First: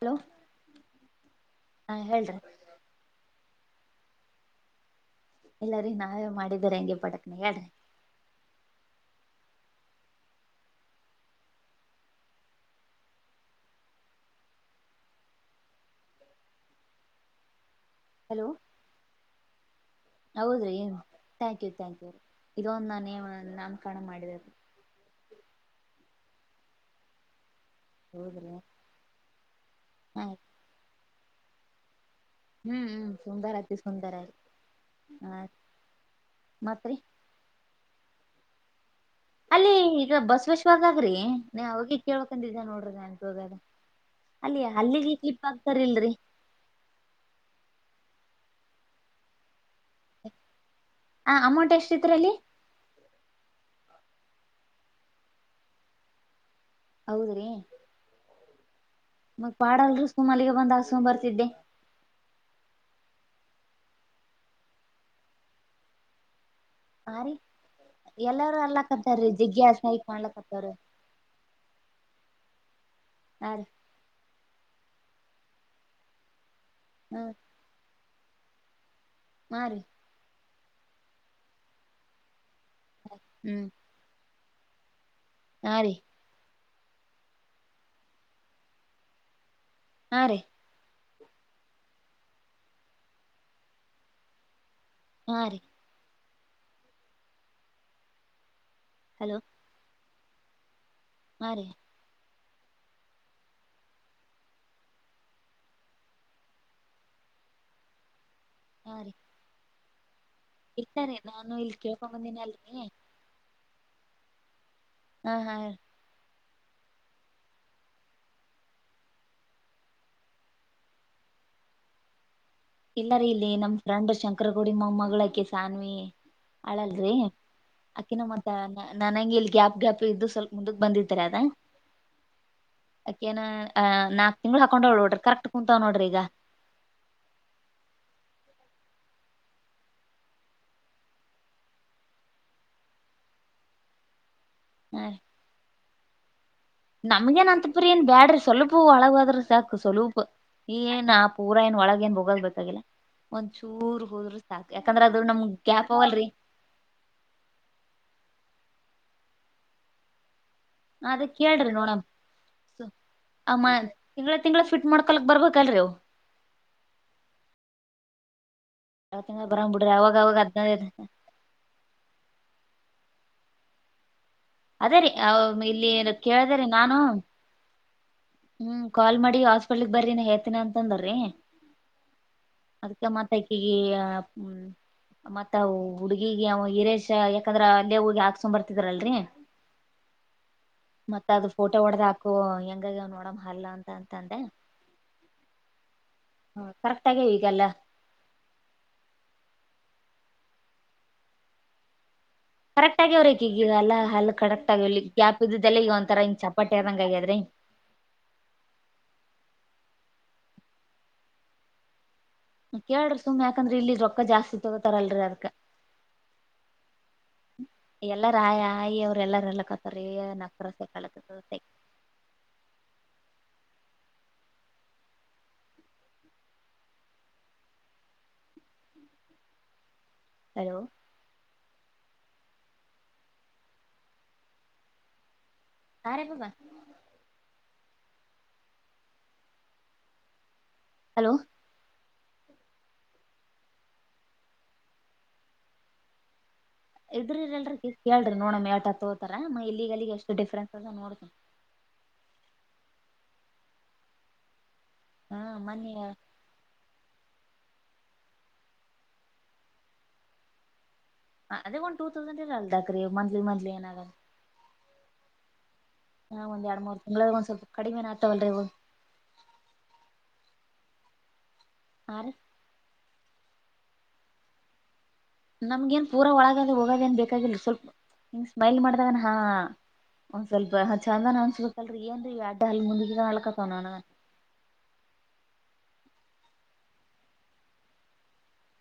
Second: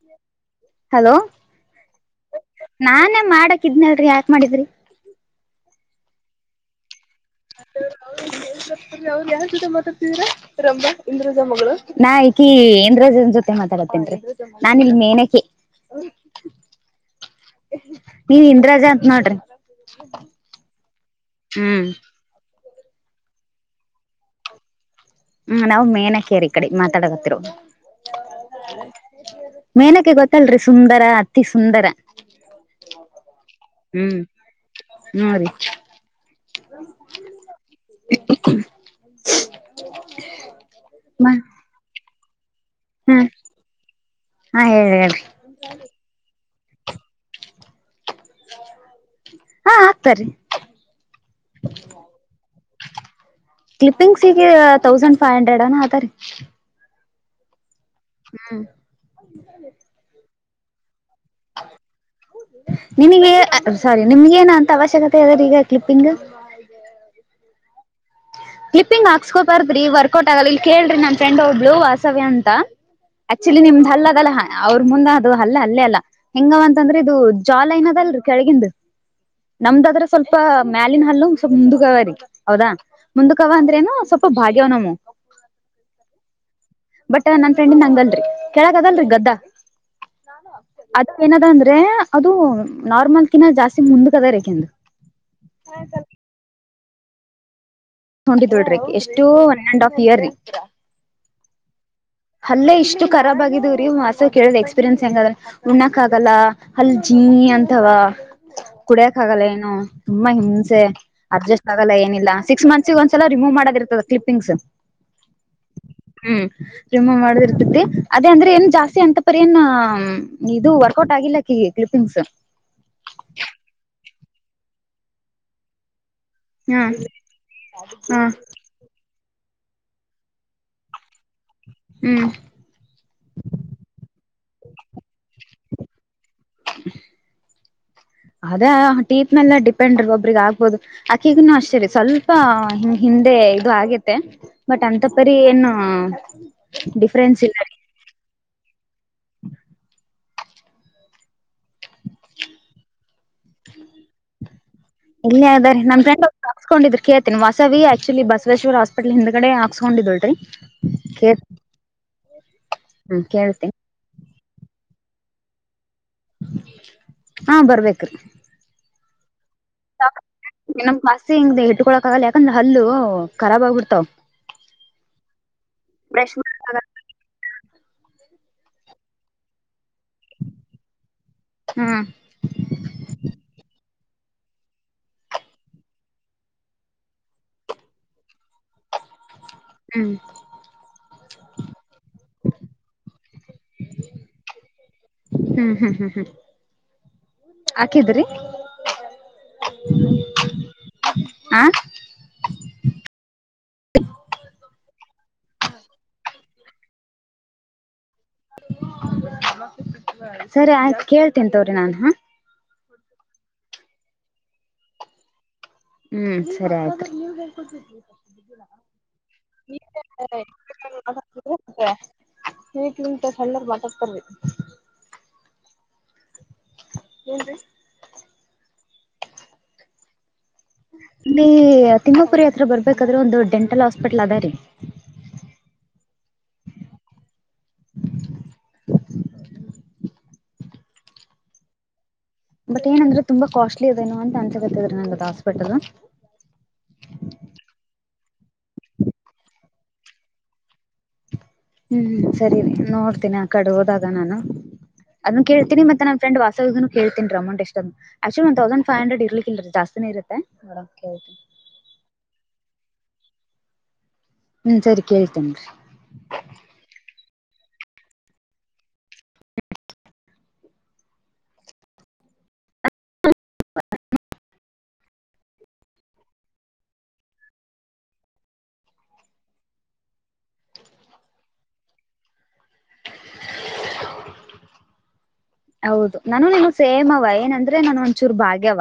Hello hello ಹಾ ಹೇಳ್ರಿ [inaudible] ನಾನೇ ಮಾಡಕ ಇಧ್ನನ್ರೀ [unintelligible] ಯಾಕ್ ಮಾಡಿದ್ರಿ ಎಲ್ಲಾರೀ ನಾವೇ ಮಾಡಿದರೆ ಹಂಗೆ ಪದಕ [unintelligible] [inaudible] ಹೌದು ಯಾರ್ ಜೊತೆ ಮಾತಾಡ್ತಿದಿರ ರಂಬಾ ಇಂಧ್ರಜ ಮಗಳು ನಾ ಈಕಿ ಇಂದ್ರಜನ್ ಜೊತೆ ಮಾತ [unintelligible] ತೇನ್ರಿ ನಾನಿಲ್ಲಿ ಮೇನಕೆ [unintelligible] [unintelligible] ನೀನ್ ಇಂದ್ರಾಜ ಅಂತ ನೋಡ್ರಿ ಹೌದ್ರೀ thank you hmm thank you [unintelligible] ಇದೊಂದು ನಾನೇ ನಾಮಕರಣ ಮಾಡಿದ [inaudible] ಹ್ಮ್ ನಾವ್ ಮೇನಕೇರಿ ಕಡೆ ಮಾತಾಡಕತ್ತರು ಹೌದ್ರಿ [inaudible] ಮೇನಕೆ ಹ ಗೊತ್ತಲ್ರಿ ಸುಂದರ ಅತಿ ಸುಂದರ ಹ್ಮ್ ಹ್ಮ್ ಸುಂದರ ಅ ಸುಂದರ ಹ್ಮ್ ಹ್ಮ [inaudible] ರೀ ಆಯ್ತ [inaudible] ಮತ್ ರೀ [inaudible] ಅಲ್ಲಿ ಈಗ ಬಸವೇಶ್ವರಧಾಗ್ರೀ ಹ್ಮ ಅವಾಗಿ [unintelligible] ಕೇಳಬೇಕನ್ದ್ ನೋಡ್ರಿ ಅನ್ಪ ಹೋಗ ಹಾ ಆಲ್ಲಿ ಹೇಳಿ ಹಲ್ಲಿಗೆ ಹೇಳ್ರಿ ಕ್ಲಿಪ್ ಆಗ್ತಾರಲ್ರಿ ಹಾ ಹಾಕ್ತಾರೀ ಹ ಅಮೌಂಟ್ ಎಷ್ಟಿತ್ ರೀ ಅಲ್ಲಿ ಕ್ಲಿಪಿಂಗ್ಸ್ಗ ತೌಸಂಡ್ ಫೈವ್ ಹಂಡ್ರೆಡ್ ಅನಾ ಅದ ರೀ ಹೌದ್ರಿ ಹ್ಮ್ ಮ ಪಾಡಲ್ ಮಲ್ಲಿಗೆ ಬಂದ್ ಹಸ್ಮ ಬರ್ತಿದ್ದೆ ನಿನಗೆ ಸಾರಿ ನಿಮ್ಗ ಏನ ಅಂತ ಅವಶ್ಯಕತೆ ಅದ್ರ ಈಗ ಕ್ಲಿಪಿಂಗ್ ಆರಿೀ [unintelligible] ಕ್ಲಿಪ್ಪಿಂಗ್ ಹಾಕ್ಸ್ಕೋಬಾರ್ರಿ ವರ್ಕೌಟ್ ಆಗಲ್ಲ ಇಲ್ ಮಾಡ್ಲಕತ್ತವ್ರೀ ಕೇಳ್ರಿ ನನ್ ಫ್ರೆಂಡ್ ಒಬ್ಳು ವಾಾಸವ್ಯ ಅಂತ [inaudible] ಹಾ ಆಕ್ಚುಲಿ ರೀ ನಿಮ್ದ್ ಅಲ್ಲ ಅದಲ್ಲ ಅವ್ರರು ಮುಂದ್ ಅದು ಅಲ್ಲ ಅಲ್ಲೇ ಅಲ್ಲ ಹಂಗಂದ ಂದ್ರೆ [unintelligible] ಇದು ಹ್ಮ್ ಜಾಲ ಏನ ಅದಲ್ರಿ ಕೆಳಗಂದು ಹಾ ರೀ ನಮ್ದ ಆದ್ರೆ ಸ್ವಲ್ಪ ಮ್ಯಾಲಿನ ಹಲ್ಲ ಸ್ವಲ್ಪ ಮುಂದಕವ ರರಿ ಹೌದಾ ಮುಂದಕವ ಹ್ಮ್ ಅಂದ್ರೇನು ಸ್ವಲ್ಪ ಭಾಗ್ಯವನಮ್ಮ ಹಾ ರೀ ಬಟ್ ನನ್ ಫ್ರೆಂಡನ್ ಹಂಗಲ್ರರಿ ಕೆಳಕ್ ಆಗಲ್ರರಿ ಗದ್ದಾ ಹಾ ರೀ ಅದು ಏನದ ಅಂದ್ರೆ ಅದು ನಾರ್ಮಲ್ಕಿನ ಜಾಸ್ತಿ ಮುಂದಕ ಅದ ರೇಕಂದು ಹಾ ರೀ ಹಾಲ್ ಹೊಡಿದಡ್ರಿ [unintelligible] ಎಷ್ಟು hello one and half year ರೀ ಹಾ ರೀ ಅಲ್ಲೇ ಇಷ್ಟು ರಾಬ್ ಆಗಿದವ್ರೀ ಮಸ ಕೇಳದ ಎಕ್ಸ್ಪೀರಿಯನ್ಸ್ ಹೆಂಗ ಉಣಾಕ್ ಆಗಲ್ಲ ಅಲ್ಲಿ ಜೀ ನೀ ಅಂತವ ಹಾ ರೀ ಕುಡಿಯಕ ಆಗಲ್ಲ ಏನು ತುಂಬಾ ಹಿಂಸೆ ಇಲ್ಲ ರೀ ನಾನು ಅಡ್ಜಸ್ಟ್ ಇಲ್ಲಿ ಆಗಲ್ಲ ಕೇಳ್ಕೊಂಡ್ ಏನಿಲ್ಲ ಬಂದೀನಿ ಸಿಕ್ಸ್ ಅಲ್ರಿ ಮಂತ್ಸಗ ಒಂದ್ಸಲ ರಿಮೂವ್ ಮಾಡದ ಇರ್ತದೆ ಕ್ಲಿಪಿಂಗ್ಸ್ ಹಾ ಹಾ ಹ್ಮ್ ರಿಮೂವ್ ಮಾಡದಿರ್ತತಿ ಅದೇ ಅಂದ್ರೆ ಏನ್ ಜಾಸ್ತಿ ಅಂತ ಪರಿ ಏನ್ ಇದು ವರ್ಕೌಟ್ ಆಗಿಲ್ಲ ಆಕಿಗೆ ಕ್ಲಿಪಿಂಗ್ಸ್ ಇಲ್ಲಾರಿ ಇಲ್ಲಿ ನಮ್ ಫ್ರಂಡ್ ಶಂಕರ ಗುಡಿ ಮಮ್ಮಗಳಕಿ ಸಾನ್ವಿ ಹಾ ಅಳಲ್ರಿ, ಏನು, ಹಾ ಅಕಿನ, ಮತ್ತ ನನಂಗೆ. [unintelligible] ಗ್ಯಾಪ್, ಗ್ಯಾಪ್, ಇದ್ದು ಸ್ವಲ್, ಮುಂದಕ್ಕೆ! ಬಂದಿದಿರಾ. [unintelligible] ಹ್ಮ್. [unintelligible] ಏನ್, ನಾಕ್, ತಿಂಗಳು, ಹಾಕೊಂಡ್ನೋಡ್ರಿ ಕರೆಕ್ಟ್ನೋಡ್ರಿ, ಕರೆಕ್ಟ್, ಕುಂತಾವಾರಿ, ಈಗ. [inaudible] ಅದೇ, ಟೀಪ್, ಮೇಲ್ಲ ಡಿಪೆಂಡ್ ರ ಒಬ್ರಿಗೆ ಆಗ್ಬೋದು ಆಕಿಗೆನು, ಅಷ್ಟೇರ, ಸ್ವಲ್ಪ, ಹಿಂದ. [unintelligible] ಅದೆ, ಇದು, ಹಾಗೈತೆ, ಬಟ್ ಅಂತ ಪರಿ ಏನು ಡಿಫರೆನ್ಸ್, ನಮ್ಗೇನ್ ಇಲ್ಲ. ಅಂತಪರಿ ಏನ್ [unintelligible] ಬ್ಯಾಡ್ರಿ ಸ್ವಲ್ಪ, ಒಳಗಾದ್ರ ಸಾಕು, ಸ್ವಲ್ಪ, ಈ ಏನ್ ಆ ಪೂರಾ! ಏನ್ ಒಳಗ ಏನ್ ಬೋಗಾಗಬೇಕಾಗಿಲ್ಲ? [unintelligible] ಒಂದ್ಚೂರ್, ಹೋದ್ರ ಸಾಕು. ಯಾಕಂದ್ರೆ ಅದ್ರ ನಮ್ಗ್ ಗ್ಯಾಪ್ ಅವವಲ್ರಿ. [unintelligible] ಹ, ವಸವಿ ಆಕ್ಚುಲಿ ಬಸವೇಶ್ವರ! ಹಾಸ್ಪಿಟ್ಲ್ ಹಿಂದ ಕಡೆ ಹಾಸ್ಕೊಂಡಿದಿಲ್ರರಿ? [unintelligible] ಅದಕ್ಕೆ, ಹೇಳ್ರಿ ನೋಡೋಮು, ಸುಮು, ಹ್ಮ ಕೇಳ್ತೀನಿ ತಿಂಗತಿಂಗಳು. [unintelligible] ತಿಂಗಳು ಫಿಟ್, ಮಾಡಕ್ ಬರಬೇಕಲ್ಲ, ರೀ ಅವರು? [inaudible] ಹಾ, ಬರ ಬೇಕ್ರಿ. [unintelligible] ತಿಂಗಳ ತಿಂಗಳ ಬರಂಗ್ ಬಿಡ್ರಿ ಅವಾಗ ಅವಾಗ ಹದ್ನೈದ್ ನಮ್, ಆಸಿ, ಹಿಂಗ, ಇಟ್ಕೊಳಕ್ ಆಗಲ್ಲ ಯಾಕಂದ್ರೆ ಹಲ್ಲು ಕರೆ ಬಂದ್ಬಿಡ್ತಾವೆ. [unintelligible] ಅದೇ, ರೀ! ಅ ಇಲ್ಲಿ, ಕೇಳ್ದರಿ ಮಾಡಕ್ಕಾಗಲ್ಲ ನಾನು. [unintelligible] ಹ್ಮ್, ಕಾಲ್ ಮಾಡಿ, ಹಸ್. [inaudible] ಸ್ಕೂಲ್ ಬರ್ರಿ, ನನ್ ಹೇಳ್ತೀನಿ. ಅಂತಂದ್ರಿ, ಹ್ಮ್ ಹೇಳ್ತೀನಿ! ಮತ್ತೆ ಅಕಿಗಿ. [unintelligible] ಹ್ಮ್. [inaudible] ಮತ್ತ, ಹುಡ್ಗಿಗೆ ಹಿರೇಶ ಯಾಕಂದ್ರೆ! ಅಲ್ಲೇ ಹೋಗಿಸಿಕೊಂಡು, ಬರುತ್ತಿದ್ರಲ್ರಿ. ಹ್ಮ್ [inaudible] ಮತ್ತ, ಅದು ಫೋಟೋ ಹೊಡದ್ ಹಾಕು, ಹೆಂಗಾಗ್ಯವ ನೋಡು. [unintelligible] ನಮ, ಹಲ್ಲ ಅಂತ ಅಂದೆ. [inaudible] ಹ್ಮ್, ಹ್ಮ್, ಹ್ಮ್, ಹ್ಮ್, ಕರೆಕ್ಟ್ ಆಗ್ಯಾವ ಈಗೆಲ್ಲ ಹಾಕಿದ್ರು. [unintelligible] ಆ. [unintelligible] ಕರೆಕ್ಟ್ ಹೇಳಿ ಆಕಿಗೆ! ಹಾಲು ಕರೆಕ್ಟಾಗಿ, ಹೇಳಿ, ಗ್ಯಾಪ್ ಇದ್ದಲ್ಲೇ! ಈಗ ಒಂತರಾ, ಚಾಪಟಿ ಆದಂಗೆ ಹಾಗಿದೀ. [unintelligible] [unintelligible] [inaudible] ಸರಿ, ಆಯ್ತು, ಕೇಳ್ತೀನಿ ತಡೆಯಿರಿ ನಾನು, ಹಾ. [unintelligible] ಕೇಳ್ರಿ, ಸುಮ್ನೆ, ಯಾಕಂದ್ರ ಇಲ್ಲಿ ರೊಕ್ಕ, ಜಾಸ್ತಿ ತಗೋತಾರ! ಅಲ್ಲರೀ ಅದಕ. ಹ್ಮ್ ಸರಿ ಆಯ್ತು [inaudible] ಎಲ್ಲಾರ, ಆಯ ಆಯಿ! ಅವ್ರ ಎಲ್ಲಾರು, ಹೇಳಕ್ ಕರ್ತರಿ, ನಕಸೇಕರಿ. [unintelligible] ಅಲ್ಲಾ ಬುದ್ಧಿ ಇದ್ದೀಯ ನಿನಗೆ, ಮಲ್ಲಿಗೆ ಬಾಟಲ್ ಹಾಕ್ಬಾರ್ದು. [unintelligible] ಏನ್ರೀ. [unintelligible] ಹಲೋ ನೀವೂ. [unintelligible] ತಿಮ್ಮಪುರಿ, ಹತ್ರ ಬರಬೇಕಾದ್ರೆ! ಒಂದು ಡೆಂಟಲ್ ಹಾಸ್ಪಿಟಲ್ ಅದ ರೀ. [unintelligible] ಕಾರಿಹೋದ. [unintelligible] ಹಲೋ. [inaudible] ಬಟ್, ಏನಂದ್ರೆ ತುಂಬಾ ಕಾಸ್ಟ್ಲಿ! ಅದೇನು ಅಂತ ಅನ್ಸಕತ್ತಿದ್ರಿ ನಂಗ ಅದು ಹಾಸ್ಪಿಟಲ್. [unintelligible] ಇದ್ರ, ಇರಲರಿ ಕೇಳ್ರಿ ನೋಡೋಮ ಯಾವ ತರ ತಗೋತಾರೆ? ಇಲ್ಲಿಗಿ, ಅಲ್ಲಿಗೆ, ಎಷ್ಟು ಡಿಫರೆನ್ಸ್. [unintelligible] ಹ್ಮ್, ಹ್ಮ್ಮ್, ಸರಿ ನೋಡ್ತೀನಿ! ಆ ಕಡೆ ಹೋದಾಗ ನಾನು. [unintelligible] ಹಾ ಅದನ್ನು ಕೇಳ್ತನಿ. ಮನ್ನಿ ಮತ್ತ ನನ್ನ ಫ್ರೆಂಡ್ ವಾಸವಿ ಕೇಳು. [unintelligible] [unintelligible] ಅಮೌಟ್, ಎಸ್ಟು, ಅಂತ actually. One thousand, five hundred, ಇರಲಿಕ್ಕ, ಇಲ್ಲರಿ ಜಾಸ್ತಿನೇ ಇರುತ್ತೆ ನೋಡಮ್ ಕೇಳ್ತಿನಿ. [unintelligible] ಅದೇ, ಒನ್ ಟೂ ತೌಸಂಡ್, ಇರದಲ್ಲಕ್ರಿ, ಡಾಕ್ಟ್ರೇ ಮಂತಲಿ ಮಂತಲಿ ಏನಾಗಲ್ಲ. [inaudible] ಹ್ಮ, ಸರಿ ಕೆಳತಿನ್ರಿ. [inaudible] ಹಾ, ಒಂದು, ಎರಡು, ಮೂರು ತಿಂಗಳ ಸ್ವಲ್ಪ ಕಡಿಮೆ ಅತವಲ್ರಿ, ಅವು. [inaudible] ಹಾ, ರೀ. [inaudible] [inaudible] [unintelligible] ನಮ್ಗ ಏನ್ ಪೂರಾ ಒಳಗಾದ ಹೋಗೋದು ಏನ್ ಬೇಕು, ಸ್ವಲ್ಪ ಹಿಂಗ್ ಸ್ಮೈಲ್ ಮಾಡ್ದಾಗನ ಹಾ. [inaudible] ಒಂದ್, ಸ್ವಲ್ಪ ಆಚಗಣ, ತಿಳ್ಕೊಳ್ರಿ, ಏನ್ರೀ ಎರಡು, ಹಾಲು, ಮೂರುಕೊಂಡು, ಹಲ್ಕತನ. [unintelligible] [inaudible] [unintelligible] ಹೌದು, ನಾನು ನಿಮ ಸೇಮ. ಅವ ಏನಂದ್ರೆ ನಾನ ಒಂಚೂರು! ಭಾಗ್ಯವ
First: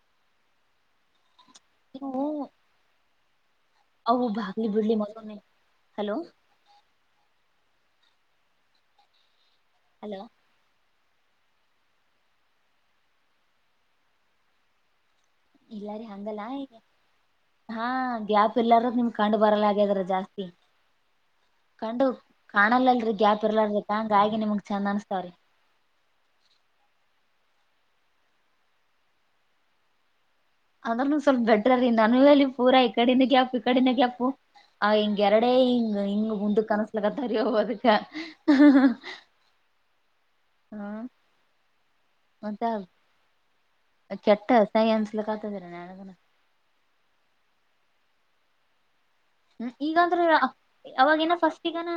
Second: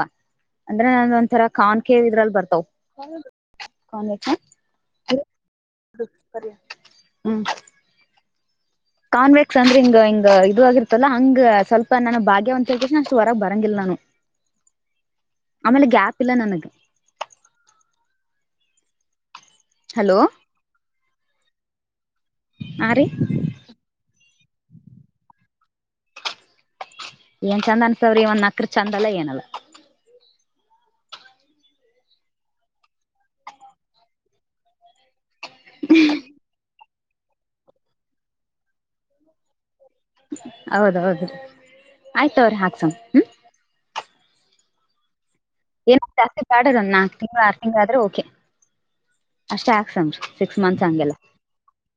ಅಂದ್ರೆ ನಾನ ಒಂಥರ? [inaudible] ಕಾನ್ಕೆವ, ಇವು ಇದರಲ್ಲಿ ಬರ್ತಾವೆ. [inaudible] ಅವು ಕೌನೆತುಮ್, ಬಾಗ್ಲಿ ಬಿಡ್ಲಿ ಮೊದಲೊಮ್ಮೆ ಹಲೋ ಹ್ಮ್. [unintelligible] ಕಾನ್ವೆಕ್ಸ್ ಅಂದ್ರೆ ಹಿಂಗ ಹಲೋ ಹಿಂಗ ಇದು ಓಗಿ. [unintelligible] ಮತ್ತಲ್ಲಾ ಹಂಗ ಸ್ವಲ್ಪ ನನ ಭಾಗ್ಯವಂತ ಅಷ್ಟು ಹೊರಗ್ ಬರಂಗಿಲ್ಲ ನಾನು ಆಮೇಲೆ ಇಲ್ಲಾರೀ ಗ್ಯಾಪ್ ಇಲ್ಲ ಹಂಗಲ್ಲ ನನಗ್ ಈಗ ಹಾ ಗ್ಯಾಪ್ ಇಲ್ಲಾರ ನಿಮಗ ಕಂಡ ಬರಲ್ಲ ಆಗದ್ರ ಹಲೋ ಜಾಸ್ತಿ ಕಂಡು ಹಾ ರೀ ಕಾಣಲ್ಲಲ್ರರಿ ಗ್ಯಾಪ್ ಇರ್ಲಾದಕ್ಕ ಹಂಗಾಗಿ ನಿಮಗ್ ಚಂದ ಅನಸಲ್ಲರೀ ಏನ್ ಚಂದ ಅನಸತವರಿ ಒಂದ್ ನಕ್ರ ಚಂದ ಅಲ್ಲ ಏನಲ್ಲ ಅದನ್ನು ಸ್ವಲ್ಪ ಬೆಟ್ಟರಿ ನನ್ನ ಎಲ್ಲಿ ಪೂರಾ ಈ ಕಡಿಂದ ಗ್ಯಾಪು ಈ ಕಡಿಂದ ಗ್ಯಾಪು ಆ ಹಿಂಗ ಎರಡೇ ಇಂಗ ಇಂಗ ಗುಂಡಕ ಅನ್ಸಕುಂತವರಿ ಅದಕ್ಕೆ ಹೌದೌದು ಆಯ್ತ ತೋರಿ ಮತ್ತ ಹಾಕ್ಸಮ್ಮ ಹ್ಮ್ ಕೆಟ್ಟ ಅಸಹ್ಯ ಅನ್ಸ್ಲಕತ್ತದ್ರಿ ಏನ ನನಗನ ಜಾಸ್ತಿ ಬ್ಯಾಡಾರ ಒಂದ ನಾಲ್ಕ ತಿಂಗಳ ಆರು ತಿಂಗಳ ಆದ್ರೆ ಓಕೆ ಹ್ಮ ಅಷ್ಟೇ ಹಾಕ್ಸಮ್ರಿ ಈಗಂದ್ರೆ ಸಿಕ್ಸ್ ಮಂತ್ಸ್ ಹಂಗೆಲ್ಲ ಅವಾಗೇನ ಪಸ್ಟಗಣ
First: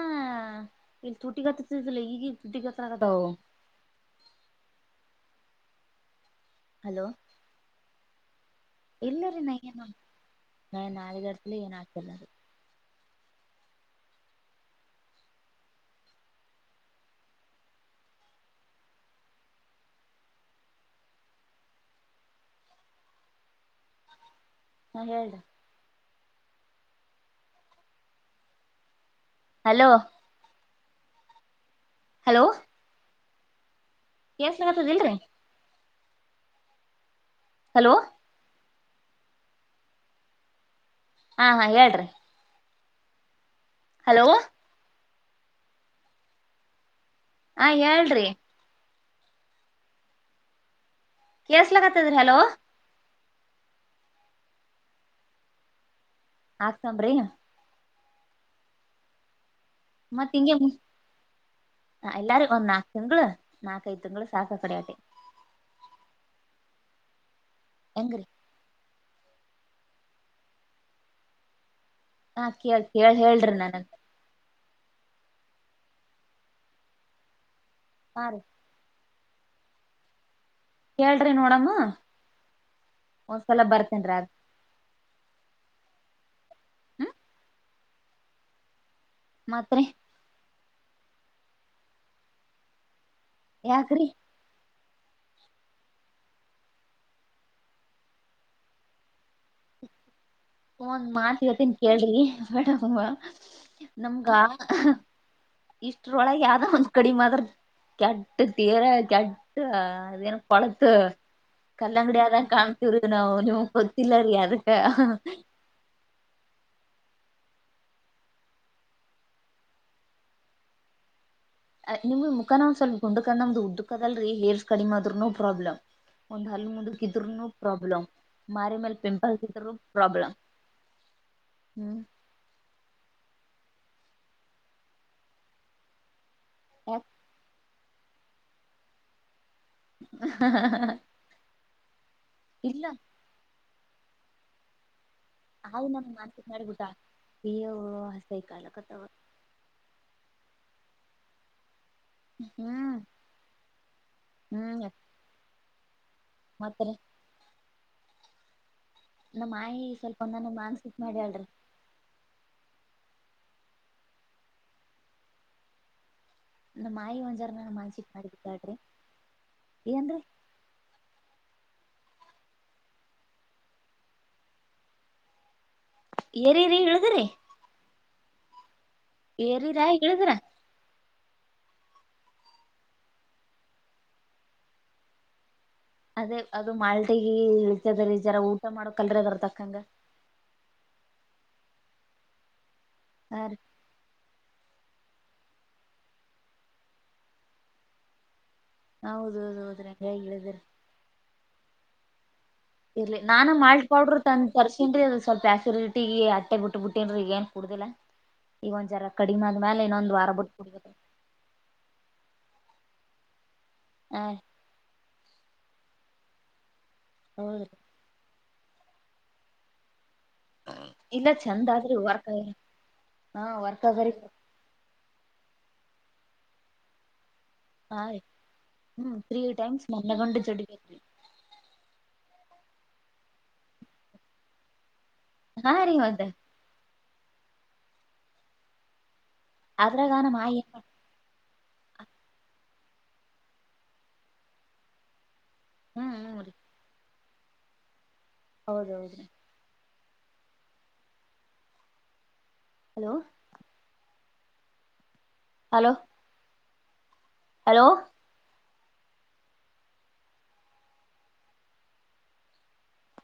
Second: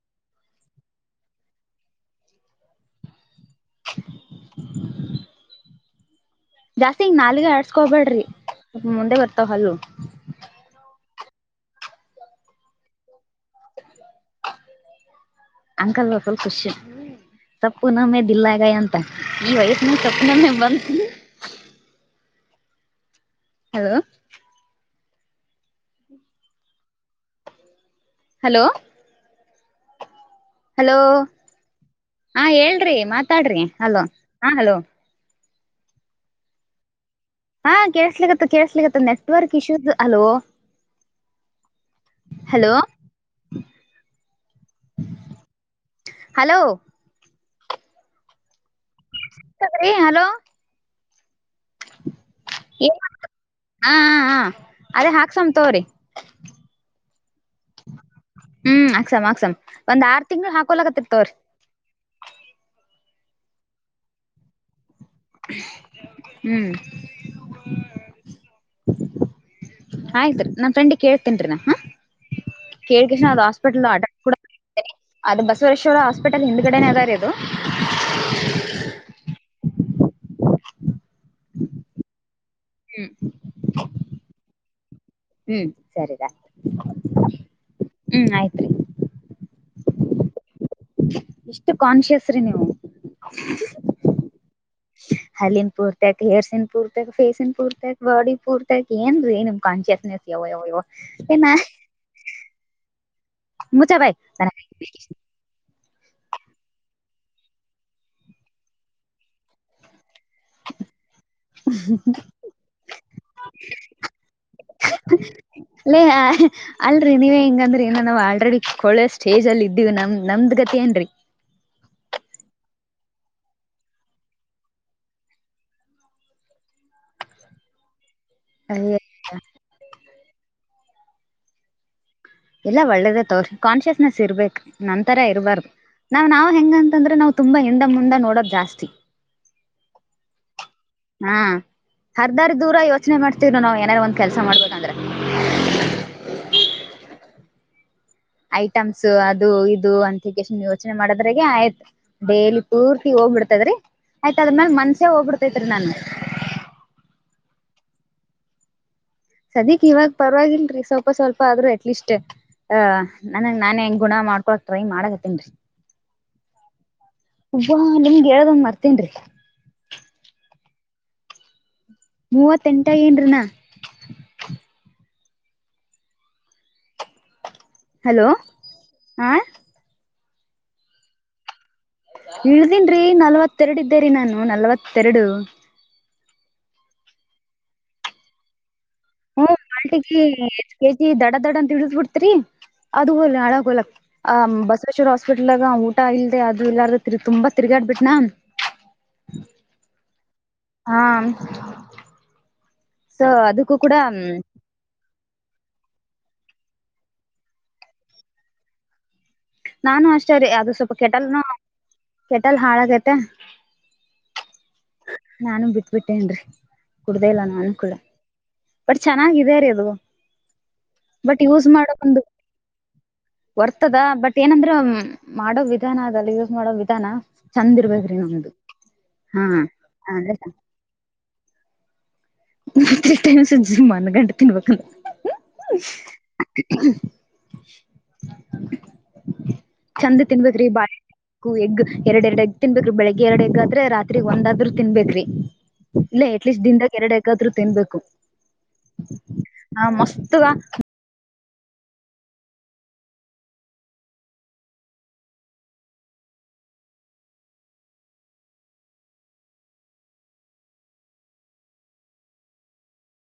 ಇಲ್ಲಿ ತೂಟಿಗಿ ಹತ್ತದಿಲ್ಲ ಈಗ ಈಗ ತುಟಿಗಿ ಹತ್ತ ಕುಂತವ ಜಾಸ್ತಿ ಹಲೋ ಈ ನಾಲಿಗಿ ಆಡ್ಸ್ಕೊಬೇಡ್ರಿ ಮುಂದೆ ಇಲ್ಲರಿ ಬರ್ತಾವ್ ನಾ ಹಲ್ಲು ಏನ್ ನಾ [inaudible] [inaudible] ಅಂಕಲ್ ಫುಲ್ ಖುಷ ತಪ್ಪು ನಮ್ಮೇ ದಿಲ್ಲಾಗ ಅಂತ ಈ ವಯಸ್ಸಿನ ತಪ್ಪನೊಮ್ಮೆ ಬಂತ ಹಲೋ ಹಾ ಹೇಳ ಹಲೋ ಹಲೋ ಹಲೋ ಹಾ ಹಲೋ ಹೇಳ್ರಿ ಮಾತಾಡ್ರಿ ಹಲೋ ಹಾ ಹಲೋ ಕೇಸ್ಲಗತ್ತದಿಲ್ರರಿ ಹಾ ಹಲೋ ಕೇಳ್ಸ್ಲಿಕ್ಕತ್ ಕೇಳ್ಸ್ಲಿಕ್ಕತ್ ನೆಟ್ವರ್ಕ್ ಇಶ್ಯೂಸ್ ಹಲೋ ಹಾ ಹಾ ಹೇಳ್ರಿ [unintelligible] ಹಲೋ ಹಲೋ ಹ ಹೇಳ್ರಿ ಿ ಹಲೋ ಕೇಸ್ಲಕತ್ತದ್ರಿ ಹಲೋ ಹಾ ಹ ಹ ಅದೇ ಹಾಕ್ಸಮ್ ತೋ್ರಿ ಆಾಕ್ತಂಬ್ರಿ ಹ್ಮ್ ಅಕ್ಸಾಮ್ ಅಕ್ಸಮ್ ಒಂದ್ ಆರ್ ತಿಂಗಗಳು ಹಾಕೊಲಕತ್ತರ್ತವ್ರಿ ಎಲ್ಲಾರಿಗ ಒಂದ್ ನಾಕಕ್ ತಿಂಗಳು ನಾಕಐದು ತಿಂಗಳು ಸಾಕ ಕಡಿಯದೆ ಹ್ಮ್ ಹೆಂಗ ರೀ ಆಯ್ತ್ರಿ ನನ್ ಫ್ರೆಂಡಿಗೆ ಕೇಳ್ತೇನ್ರಿೀ ನ ಹ ಹಾ ಕೇಳ್ ಕೇಳಳ್ ಕೇಳ್ ಕಷ್ಣ ಅದು ಹೇಳ್ರಿ ಹಾಸ್ಪಿಟಲ್ ನನಗ್ ಅದು ಬಸವರೇಶ್ವರ ಹಾಸ್ಪಿಟಲ್ ಹಿಂದ್ಗಡೆನೆೇ ಅದಾರ ಅದು ಆ ಹ ಕೇಳ್ರಿ ನೋಡಮ್ಮ ಹ್ಮ್ ಒಂದ್ಸಲ ಬರ್ತೇನ್ರಿ ಅದ ಹ್ಮ್ ಸರಿ ರಾತ್ ಹ್ಮ್ ಆಯ್ತ್ುೀ ಮಾತ್ರಿ ಎಷ್ಟು ಕಾನ್ಶಿಯಸ್ ರೀ ನೀವು ಯಾಕ್ರಿ ಹಲ್ಲಿನ್ ಪೂರ್ತ ಆಕ ಹೇರ್ಸನ್ ಪೂರ್ತ ಆಕ ಫೇಸನ್ ಪೂರ್ತ ಆಕ್ ಬಾಡಿ ಪೂರ್ತ ಆಕ ಏನ್ರೀ ನಿಮ್ ಕಾನ್ಸಿಯಸ್ನೆಸ್ ಒಂದ್ ಮಾತಿಗತ್ತನ್ ಕೇಳ್ರಿ ಮೇಡಮ್ಮ ಮುಚ್ಚ ಬಾಯ್ ನಮ್ಗ ಇಷ್ಟ್ರೊಳಗೆ ಯಾವ್ದ ಒಂದ್ ಕಡಿಮೆತ್ರ ಕೆಟ್ಟ ತೀವ್ರ ಕೆಟ್ಟ ಅ ಪಳತ ಕಲ್ಲಂಗಡಿ ಆದಂಗ ಕಾಣ್ತಿವ್ರಿ ನಾವು ನಿಮಗ್ ಗೊತ್ತಿಲ್ಲರಿೀ ಅದಕ್ಕ ಅಲ್ಲೇ ಅಲ್ರರಿ ನೀವೇ ಹೆಂಗಂದ್ರ ಏನ ನಾವ್ ಆಲ್ರೆಡಿ ಕೊೊಳ್ಳೆ ಸ್ಟೇಜ್ ಅಲ್ಲಿ ಇದ್ದೀವಿ ನಮ್ ನಮ್ದ ಅದ್ಗತಿ ಏನ್ರಿ ಮ್ ಮುಖಾನ ಒಂದ ಸ್ವಲ್ ಗುಂಡಕ್ ನಮ್ದು ಉದಡುಕದಲ್ರರಿ ಹೇರ್ಸ್ ಕಡಿಮ್ ಆದ್ರರು ನೋ ಪ್ರಾಬ್ಲಮ್ ಒಂದ್ ಹಲ್ ಮುಂದಕ್ ಇದ್ರರುನು ಪ್ರಾಬ್ಲ್ ಮಾರಿ ಮೇಲೆ ಅಯ್ಯ ಪಿಂಪಲ್ಸ್ ಇದರು ಪ್ರಾಬ್ಲಮ ಹ್ಮ್ ಎಲ್ಲಾ ಒಳ್ಳೇದ ತವ್ರಿ ಕಾನ್ಶಿಯಸ್ನೆಸ್ ಇರ್ಬೇಕಕ್ ನಂತರ ಇರಬಾರ್ದು ನಾವ್ ನಾವ್ ಹೆಂಗ ಯಾಕ ಅಂತಂದ್ರೆ ನಾ್ ತುಂಬಾ ಅಂಡ ಮುಂಡ ನೋಡೋದ ಜಾಸ್ತಿ ಹ ಹಾ ಹರ್ದಾರ್ ದೂರ ಯೋಚನೆ ಮಾಡ್ತವ್ರು ನಾವ್ ಏನಾರು ಒಂದ್ ಕೆಲ್ಸ ಮಾಡ್ಬಬೇಕಂದ್ರೆ ಹೌ ನಾನ ಮಾಾರ್ಸ ಮಾಡಿಬಿಟಾ ಅ ಐಟಮ್ಸ್ ಅದು ಇದು ಅಂತ ಎಷ್ಟ ಯೋಚನೆ ಮಾಡದ್ರಾಗ ಆಯ್ತು ಡೇಲಿ ಹ್ಮ್ ಪೂರ್ತಿ ಹೋಗ್ಬಿಡ್ತೈದ್ರಿ ಆಯ್ತ ಅದ್ಮ್ಯಾಲ ಮನ್ಸ್ಯ ಹೋಗ್ಬಿಡ್ತೈತ್ರಿ ನಾನ ಮತ್ತ ಸದ್ಯಕ್ ಆಯಿ ಇವಾಗ ಸ್ವಲ್ಪ ನನ್ ಪರವಾಗಿಲ್ರರಿ ಮಾನಸಿಕ್ ಸ್ವಲ್ಪ ಸ್ವಲ್ಪ ಮಾಡ್ಯಾಳ್ರಿ ಆದ್ರೂ ಅಟ್ಲೀಸ್ ಹ ನನ್ಂಗ ನಾನನ್ ಹೆಂಗ್ ಗುಣ ಮಾಡ್ಕೊಕ್ ಟ್ರೈ ಮಾಡಗತ್ತೇನ್ರಿ ನ ಮಾಯಿ ಒಜಾರ್ ನ ಮಾನ್ಸಿಟ್ ಹೇಳದಂಗ ಮಾಡಬಾಡ್ರಿ ಮರ್ತೇನ್ರಿ ಏನ್ರಿ ಮೂವತ್ತ ಎಂಟ ಏನ್ರನಾ ಏರಿರಿೀ ಹೇಳುದ್ರೀ ಹಲೋ ಹಾ ಏರಿ ರಾ ಹೇಳಿದ್ರಾ ಇಳ್ದೇನ್ರರಿ ನಲ್ವತ್ತೆರಡು ಇದ್ದೇರಿ ನಾನು ನಲ್ವತ್ತೆರಡು ಅದೇ ಅದು ಮಾಲ್ಟಗ ಇತದ ಜರ ಊಟ ಮಾಡ ಹ್ಮ ಆಾಲ್ಟಗಿ ಎ ಕೆಜಿ ದಡ ದಡ ಅಂತ ಹಡ್ದ್ ಬಿಡ್ತರಿ ಅದು ಹೋ ಹಾ ರೀ ಅಡಲಕ್ ಆ ರ್ ಹಾಸ್ಪಿಟಲ್ಗ ಊಟ ಇಲ್ಲದೆ ಅದು ಇಲ್ಲ ತುಂಬ ತಿರ್ಗಾಡ್ಬಿಟ್ನಾ ಹೌದ ಹೌದು ಹೌದ್ರ ಹೇಗ ಹೇಳಿದ್ರ ಹಾ ಇರ್ಲ್ಲಿ ಸೊ ನಾನು ಅದಕ್ಕೂ ಮಾಲ್ಟ್ ಕೂಡ ಪೌಡ್ರ ತ ತರ್ಸನ್್ರಿ ಅ ಸ್ವಲ್ಪ ಹಸಿರಿ ಇಟ್ಟ ಈಗ ಅಟ್ಟೆ ಬಿಟ್ಟ ಬಿಟ್ಟನ್ ಈಗ ಏನ್ ಕುಡುದಿಲ್ಲ ಈಗ ಒಂದ್ ಜರ ಕಡಿಮಿ ಆದ್ಮ್ಯಾಲ ನಾನು ಇನ್ನೊಂದ್ ವಾರ ಅಷ್ಟೇ ರೀ ಬಿಟ್ಟ ಅದು ಸ್ವಲ್ಪ ಕುಡಿಬೇಕ್ರಿ ಕೆಟಲ್ನು ಕೆಟಲ್ ಹಾಳಾಗೈತೆ ಆ ನಾನು ಬಿಟ್ ಬಿಟ್ಟೇನ್ರಿ ಕುಡ್ದೇ ಇಲ್ಲ ನಾನು ಹೌದ್ರಿ. ಕೂಡ ಬಟ್ ಚೆನ್ನಾಗಾಗಿದೆ ರೀ ಅದು ಇಲ್ಲ ಬಟ್ ಯೂಸ್ ಚಂದ ಮಾಡ ಆದ್ರಿ ಒಂದು ವರ್ಕ್ ಹಾ ವರ್ಕ್ ಬರ್ತದ ಆಗರಿ ಬಟ್ ಏನಂದ್ರೆ ಮಾಡೋ ವಿಧಾನ ಅದಲ್ಲ ಯೂಸ್ ಮಾಡೋ ವಿಧಾನ ಚಂದ ಹ ಇರ್ಬೇಕ್ರಿ ರ ನಮ್ದು ಹ್ಮ್ ತ್ರೀ ಹಾ ಟೈಮ್ಸ್ ಅಂದ್ರೆ ಮನ್ನಗೊಂಡು ಜಡಿಗರಿ ನ ಟೈಮ ಮಣ್ಣ ಗಂಡ ತಿನ್ಬೇಕಕ್ಕ ಹಾ ರೀ ಮತ್ತ ಅದ್ರಾಗ ಚಂದ ನಮ್ಮ ತಿಿಂದಬೇಕ ಮಾಯಿ ಕ್ರೀ ಬಾ ಎಗ್ ಎರಡ್ ಎರಡ್ಗ್ ತಿನ್ಬೇಕ್ರೀ ಬೆಳಿಗ್ಗೆ ಎರಡ್ ಎಗ್ಗ ಆದ್ರೆ ರಾತ್ರಿಗ್ ಒಂದಾದ್ರರು ತಿನ್ಬೇ್ರಿ ಹ್ಮ್ ಇಲ್ಲ ಹ್ಮ್ ಎಟ್ಲೀಸ್ಟ್ ದಿನದಾಗ ಎರಡ ಯಾಕಾದ್ೂ ತಿನ್ಬೇಕು ಹೌದೌದ್ರೀ ತದ ಹಲೋ ಹಲೋ ಹಲೋ